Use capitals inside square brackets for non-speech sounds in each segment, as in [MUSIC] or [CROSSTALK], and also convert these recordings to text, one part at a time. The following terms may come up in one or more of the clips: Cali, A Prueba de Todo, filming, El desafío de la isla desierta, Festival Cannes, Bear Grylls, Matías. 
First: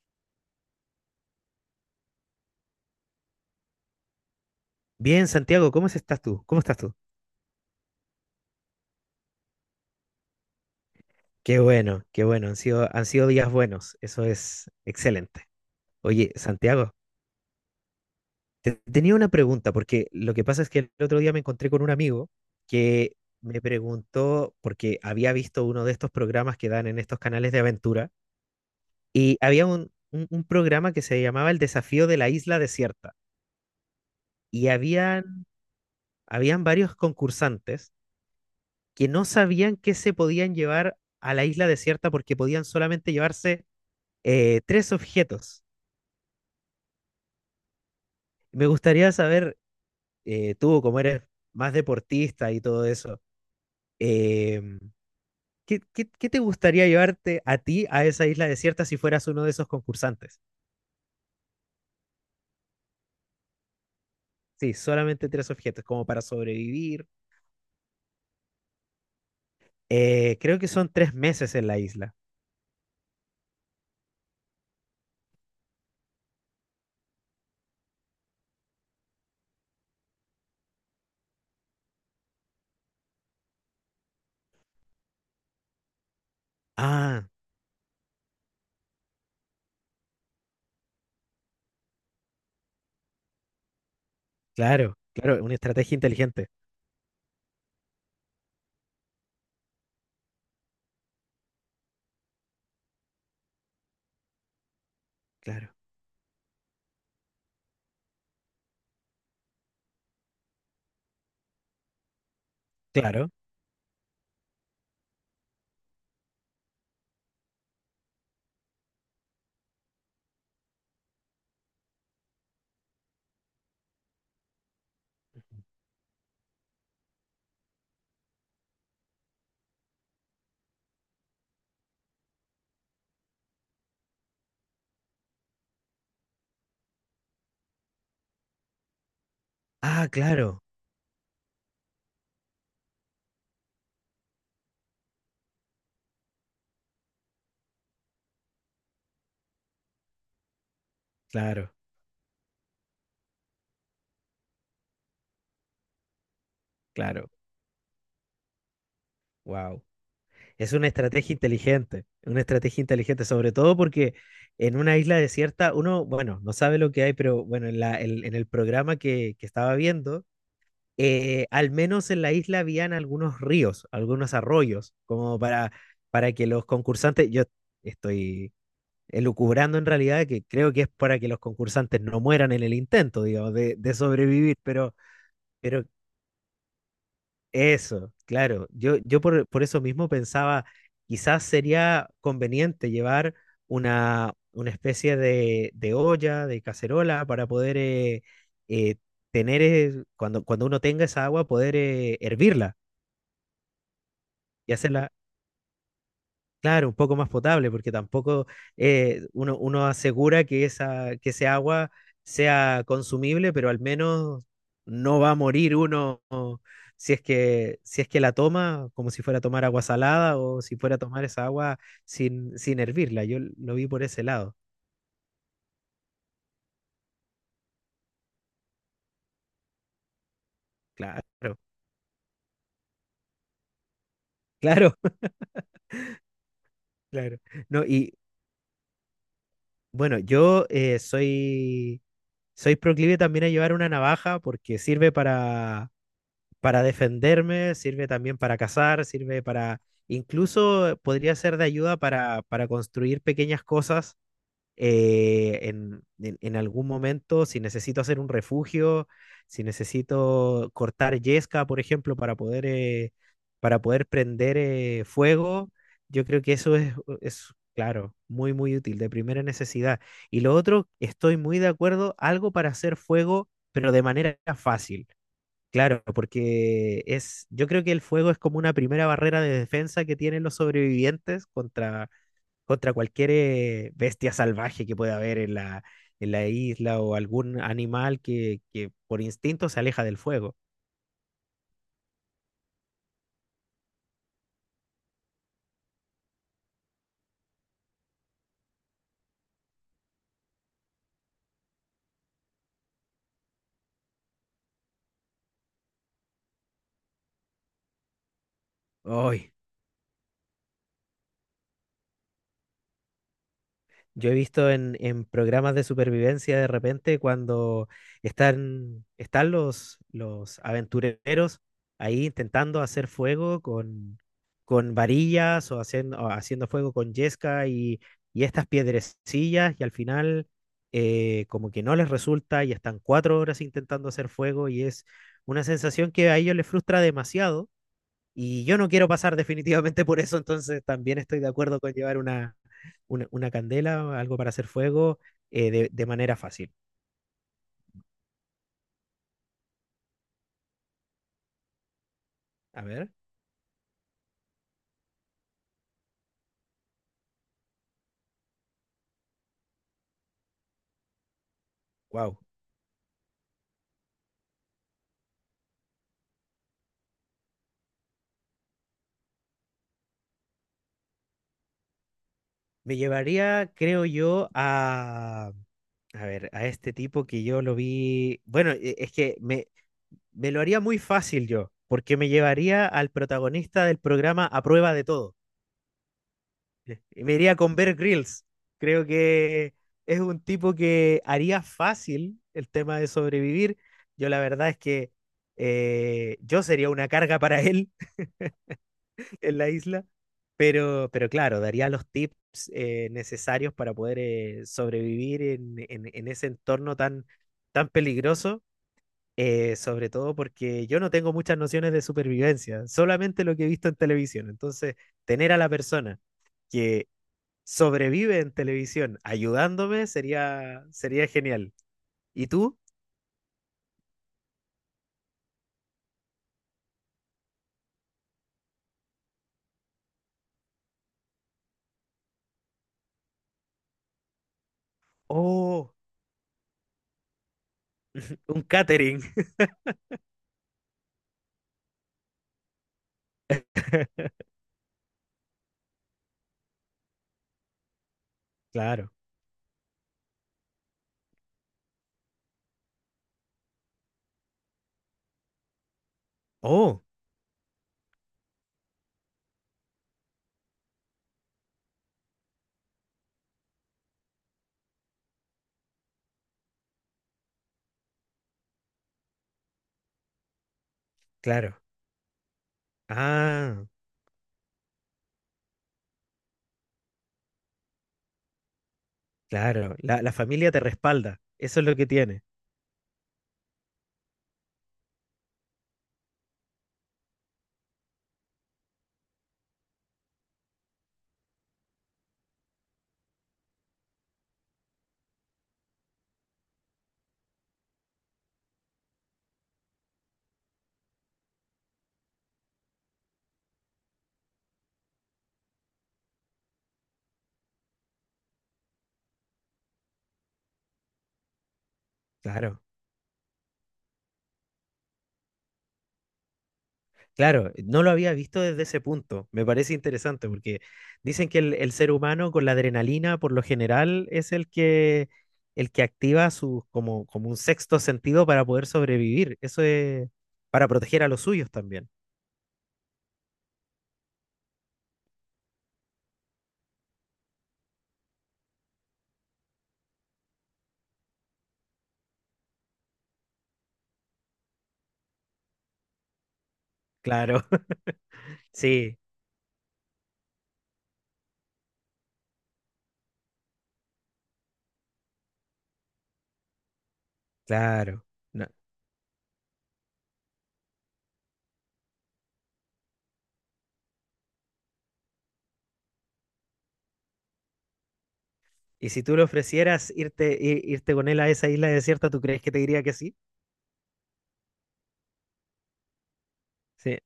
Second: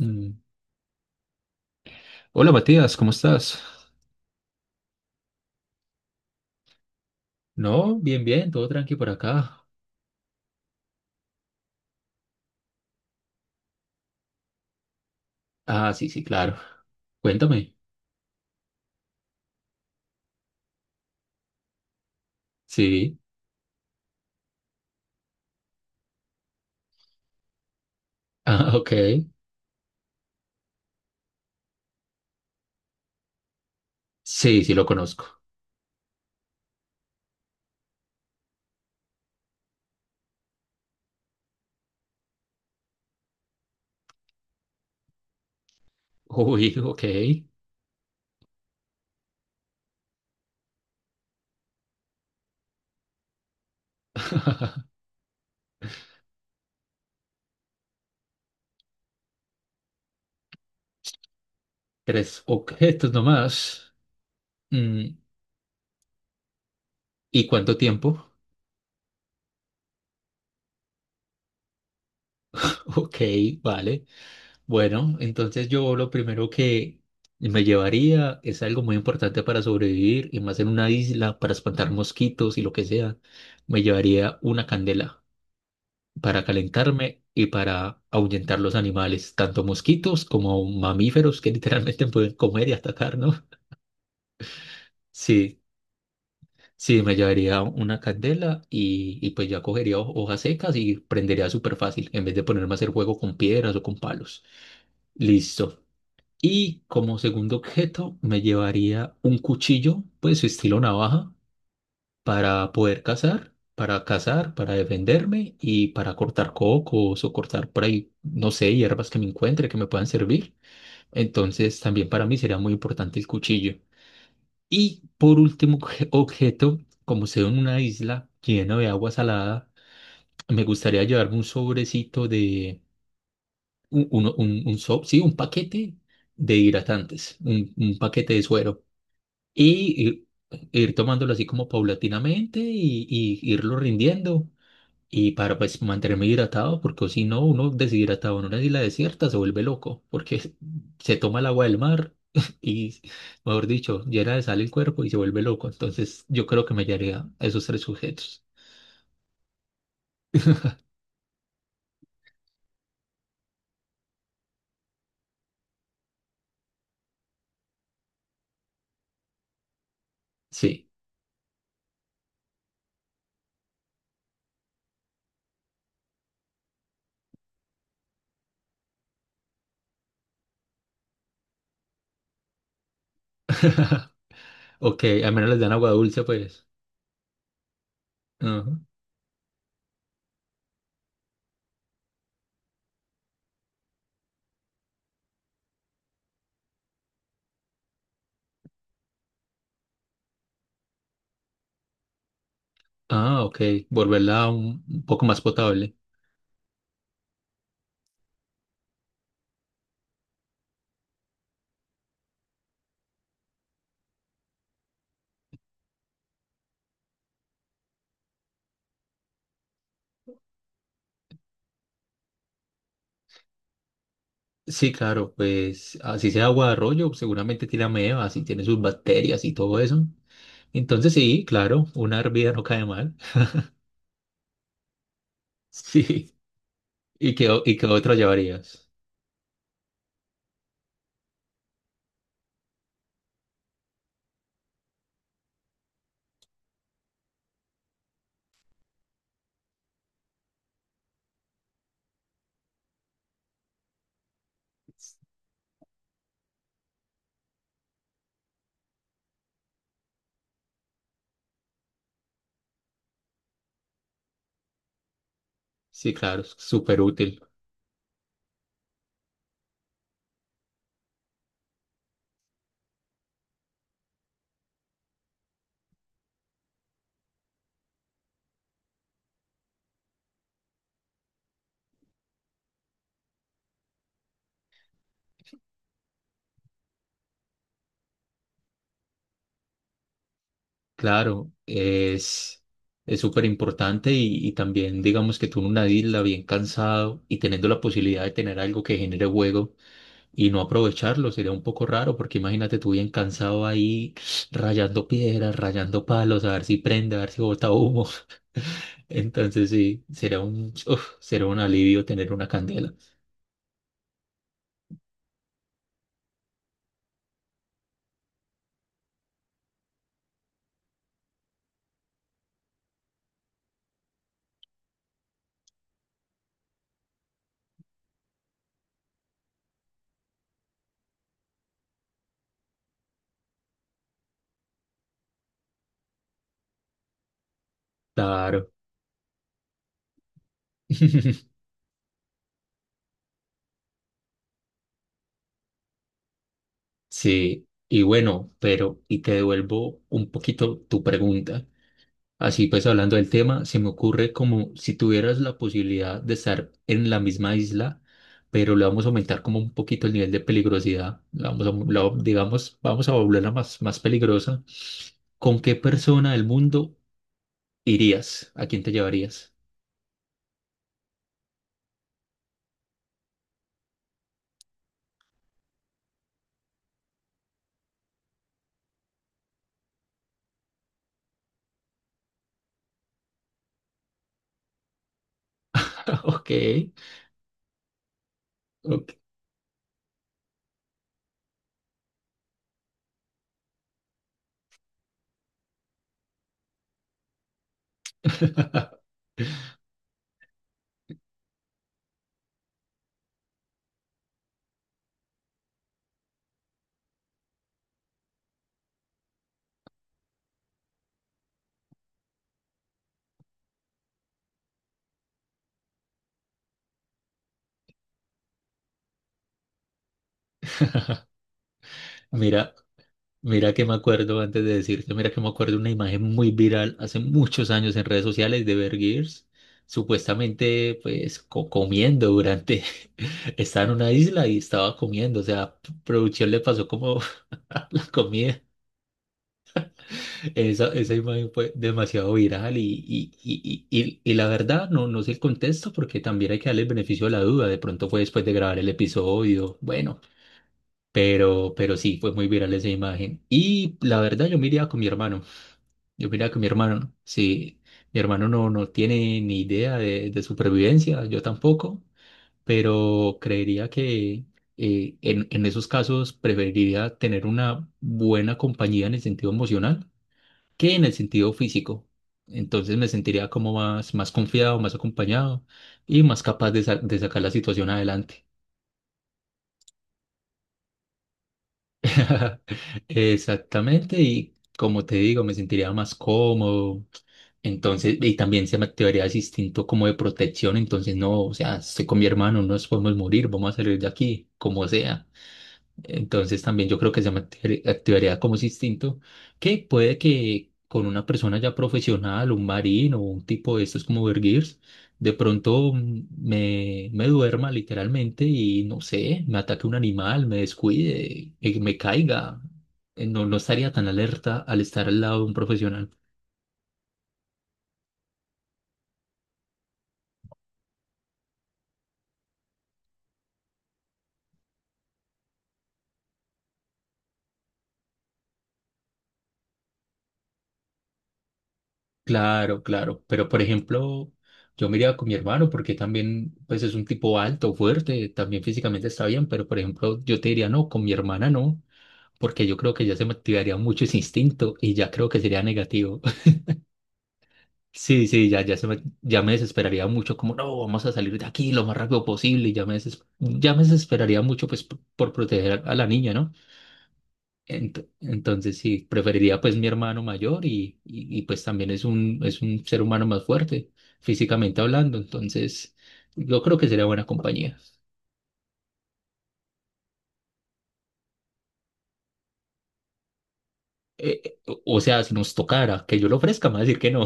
Mm. Hola Matías, ¿cómo estás? Bien, Santiago, ¿ estás tú? ¿Cómo estás tú? No, bien, bien, todo tranqui por acá. Qué bueno, han sido días buenos, eso es excelente. Ah, sí, sí, Oye, claro. Santiago, Cuéntame. te tenía una pregunta, porque lo que pasa es que el otro día me encontré con un amigo que Sí. [LAUGHS] me preguntó, porque había visto uno de estos programas que dan en estos canales de aventura, Ah, ok. y había un programa que se llamaba El desafío de la isla desierta, Sí, y sí, lo conozco. Habían varios concursantes que no sabían qué se podían llevar a la isla desierta porque podían solamente llevarse tres objetos. Uy, [LAUGHS] ok. Me gustaría saber, tú como eres más deportista y todo eso, eh, ¿ qué te gustaría llevarte a ti a esa isla desierta si fueras uno de esos concursantes? Tres objetos nomás. Sí, Mm, solamente tres objetos, como para sobrevivir. ¿Y cuánto tiempo? Creo que son tres meses en la isla. [LAUGHS] Ok, vale. Bueno, entonces yo lo primero que me llevaría es algo muy importante para sobrevivir y más en una isla para espantar mosquitos y lo que sea. Me llevaría una candela, para calentarme Ah, y para ahuyentar los animales, tanto mosquitos como mamíferos que [LAUGHS] literalmente pueden comer y atacar, ¿no? claro, claro, una Sí, estrategia inteligente. sí, me llevaría una candela y pues ya cogería hojas secas y prendería súper fácil, en vez de ponerme a hacer fuego con piedras o con palos. Claro, Listo. Y como segundo objeto me llevaría un cuchillo, pues estilo navaja, para poder claro. cazar, para defenderme y para cortar cocos o cortar por ahí, no sé, hierbas que me encuentre que me puedan servir. Entonces, también para mí sería muy importante el cuchillo. Y por último, objeto, como sea en una isla llena de agua salada, me gustaría llevarme un sobrecito de, un, uno- un so- sí, un paquete de hidratantes, un paquete de suero. Y Ah, ir claro, ir tomándolo así como paulatinamente y irlo rindiendo. Y para pues mantenerme hidratado, porque si no, uno deshidratado en una isla desierta se vuelve loco, porque [LAUGHS] se toma el agua claro, del mar [LAUGHS] y, mejor dicho, llena de sal el cuerpo y se vuelve loco. Entonces yo creo que me hallaría claro. esos tres sujetos. Wow. Es una estrategia inteligente, sobre todo porque en una isla desierta uno, bueno, no sabe lo que hay, pero bueno, en el programa que estaba viendo, Sí. Al menos en la isla habían algunos ríos, algunos arroyos, como para que los concursantes, yo estoy elucubrando en realidad que creo que es para que los concursantes no mueran en el intento, digamos, de [LAUGHS] sobrevivir, Ok, al menos les dan pero agua dulce, pues. eso, claro. Ajá. Yo por eso mismo pensaba, quizás sería conveniente llevar una especie de olla, de cacerola, para poder eh, tener, cuando uno tenga esa agua, poder hervirla Ah, ok. Volverla y un hacerla poco más potable. claro, un poco más potable, porque tampoco uno asegura que esa, que ese agua sea consumible, pero al menos no va a morir uno o, si es que la toma como si fuera a tomar agua salada o si fuera a tomar esa agua sin hervirla. Yo lo vi por ese lado. Sí, claro, pues así sea agua de arroyo, seguramente tiene amebas y tiene sus bacterias y todo eso. Entonces sí, Claro, claro, una hervida no cae mal. claro, [LAUGHS] Sí. [LAUGHS] ¿Y claro. qué, o- y No, qué y otro llevarías? bueno, yo soy proclive también a llevar una navaja porque sirve para defenderme, sirve también para cazar, sirve para, incluso podría ser de ayuda para construir pequeñas cosas en algún momento, si necesito hacer un refugio, si necesito cortar yesca, por ejemplo, para poder prender fuego, Sí, yo claro, creo que es eso súper útil. es, claro, muy, muy útil, de primera necesidad. Y lo otro, estoy muy de acuerdo, algo para hacer fuego, pero de manera fácil. Claro, porque es, yo creo que el fuego es como una primera barrera de defensa que tienen los sobrevivientes contra, contra cualquier bestia salvaje que pueda haber en la isla o algún animal que por instinto se aleja del fuego. Claro, es súper importante y también digamos que tú en una isla bien cansado y teniendo la posibilidad de tener algo que genere juego y no aprovecharlo sería un poco raro, porque imagínate tú bien cansado ahí [SNIFFS] rayando piedras, rayando palos, a ver si prende, a ver si bota humo. [LAUGHS] ¡Ay! Entonces sí, será un alivio tener una candela. Yo he visto en programas de supervivencia de repente cuando están los aventureros ahí intentando hacer fuego con varillas o haciendo fuego con yesca y estas piedrecillas y al final como que no les resulta y están cuatro horas intentando hacer fuego y es una sensación que a ellos les frustra demasiado y Claro. yo no quiero pasar definitivamente por eso, entonces también estoy de [LAUGHS] acuerdo con llevar una candela, algo para hacer fuego, de manera fácil. Sí, y bueno, pero, y te devuelvo un poquito tu pregunta. Así A pues, ver, hablando del tema, se me ocurre como si tuvieras la posibilidad de estar en la misma isla, pero le vamos a aumentar como un poquito el nivel de peligrosidad. La vamos a, la- wow. Digamos, vamos a volverla más, más peligrosa. ¿Con qué persona del mundo irías? ¿A quién te llevarías? Me llevaría, creo yo, a ver, a este tipo que yo lo vi, bueno, me lo haría muy fácil yo, porque me llevaría al protagonista del programa A Prueba de Todo. [LAUGHS] Ok, Me iría con Bear Grylls. Creo ok. que es un tipo que haría fácil el tema de sobrevivir. Yo la verdad es que yo sería una carga para él [LAUGHS] [LAUGHS] en la isla, pero claro, daría los tips necesarios para poder sobrevivir en ese entorno tan, tan peligroso, sobre todo porque yo no tengo muchas nociones de supervivencia, solamente lo que he visto en televisión. Entonces, tener a la persona que sobrevive en televisión ayudándome sería, sería genial. ¿Y Mira, tú? Mira que me acuerdo, antes de decirte, mira que me acuerdo una imagen muy viral hace muchos años en redes sociales de Bear Grylls, supuestamente pues comiendo durante, [LAUGHS] estaba en una isla y estaba comiendo, o sea, Oh, producción le pasó como [LAUGHS] la comida. un catering. Esa imagen fue demasiado viral [LAUGHS] y la verdad no sé el contexto, porque también hay que darle el beneficio de la duda, de pronto fue después de grabar el Claro. episodio, bueno. Pero sí, fue muy viral esa imagen. Y la verdad, yo me iría con mi hermano. Yo me iría con mi Oh, hermano. Sí, mi hermano no tiene ni idea de supervivencia, yo tampoco, pero creería que en esos casos preferiría tener una buena compañía en el sentido emocional que en el sentido claro. físico. Entonces me sentiría como Ah, más, más confiado, más acompañado y más capaz de sacar la situación adelante. claro. La familia te respalda. Eso es lo que tiene. [LAUGHS] Exactamente, y como te digo, me sentiría más cómodo. Entonces, y también se me activaría ese instinto como de protección. Entonces, no, o sea, estoy con mi hermano, no nos podemos morir, vamos a salir de aquí, como sea. Entonces también yo creo que se me activaría como ese instinto, que puede que con una persona ya profesional, un marino o un tipo de estos como Bear, de pronto me duerma literalmente y no sé, me ataque un animal, me descuide, me caiga. Claro. No, no estaría tan alerta al estar al lado de un profesional. Claro, no lo había visto desde ese punto. Me parece interesante porque dicen que el ser humano con la adrenalina por lo general es el el que activa su, como, como un sexto sentido para poder sobrevivir. Eso es para proteger a los suyos también. Claro, claro. Pero por ejemplo, yo me iría con mi hermano porque también pues es un tipo alto, fuerte, también físicamente está bien, pero por ejemplo yo te diría no, con mi hermana no. Porque yo creo que ya se me activaría mucho ese instinto y ya creo que sería negativo. [LAUGHS] Claro. Sí, sí, ya, ya, Sí, ya me desesperaría mucho, como no, vamos a salir de aquí lo más rápido posible, y ya me desesperaría mucho pues por proteger a la niña, ¿no? Claro. No. Entonces sí, preferiría pues mi hermano mayor y, pues también es un ser humano más fuerte, físicamente hablando, entonces yo creo que sería buena compañía. Y si tú le ofrecieras irte, irte con él a esa isla desierta, ¿tú crees que te diría que sí? O sea, si nos tocara que yo lo ofrezca, me va a decir que Sí. no.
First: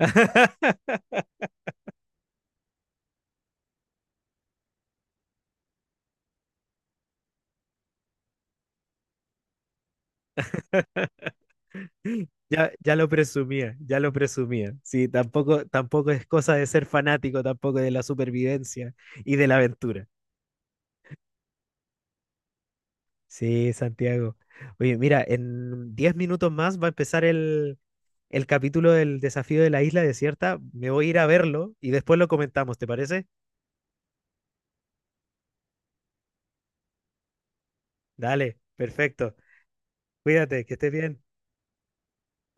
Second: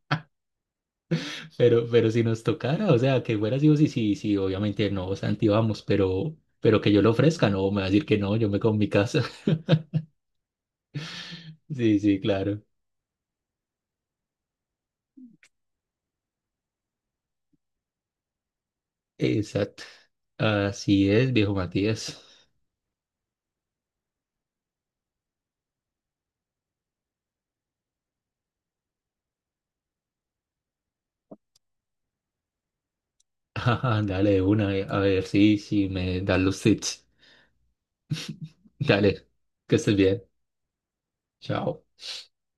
[LAUGHS] Pero si nos tocara, o sea, que fuera así, o sí, sí, sí, obviamente no, Santi, vamos, pero que yo lo ofrezca, no, me va a decir que no, yo me quedo en mi casa. [LAUGHS] Sí, sí, claro. Ya, ya lo presumía, ya lo presumía. Sí, tampoco, tampoco es cosa de ser fanático, tampoco de la supervivencia y de la Exacto. aventura. Así es, viejo Matías. Sí, Santiago. Oye, mira, en 10 minutos más va a empezar el capítulo del desafío de la isla desierta. Me voy a ir a verlo y después lo comentamos, ¿te parece? [LAUGHS] Ajá, dale de una, a ver si me dan los tips. Dale, Dale, perfecto. que estés bien. Cuídate, que estés bien. Chao.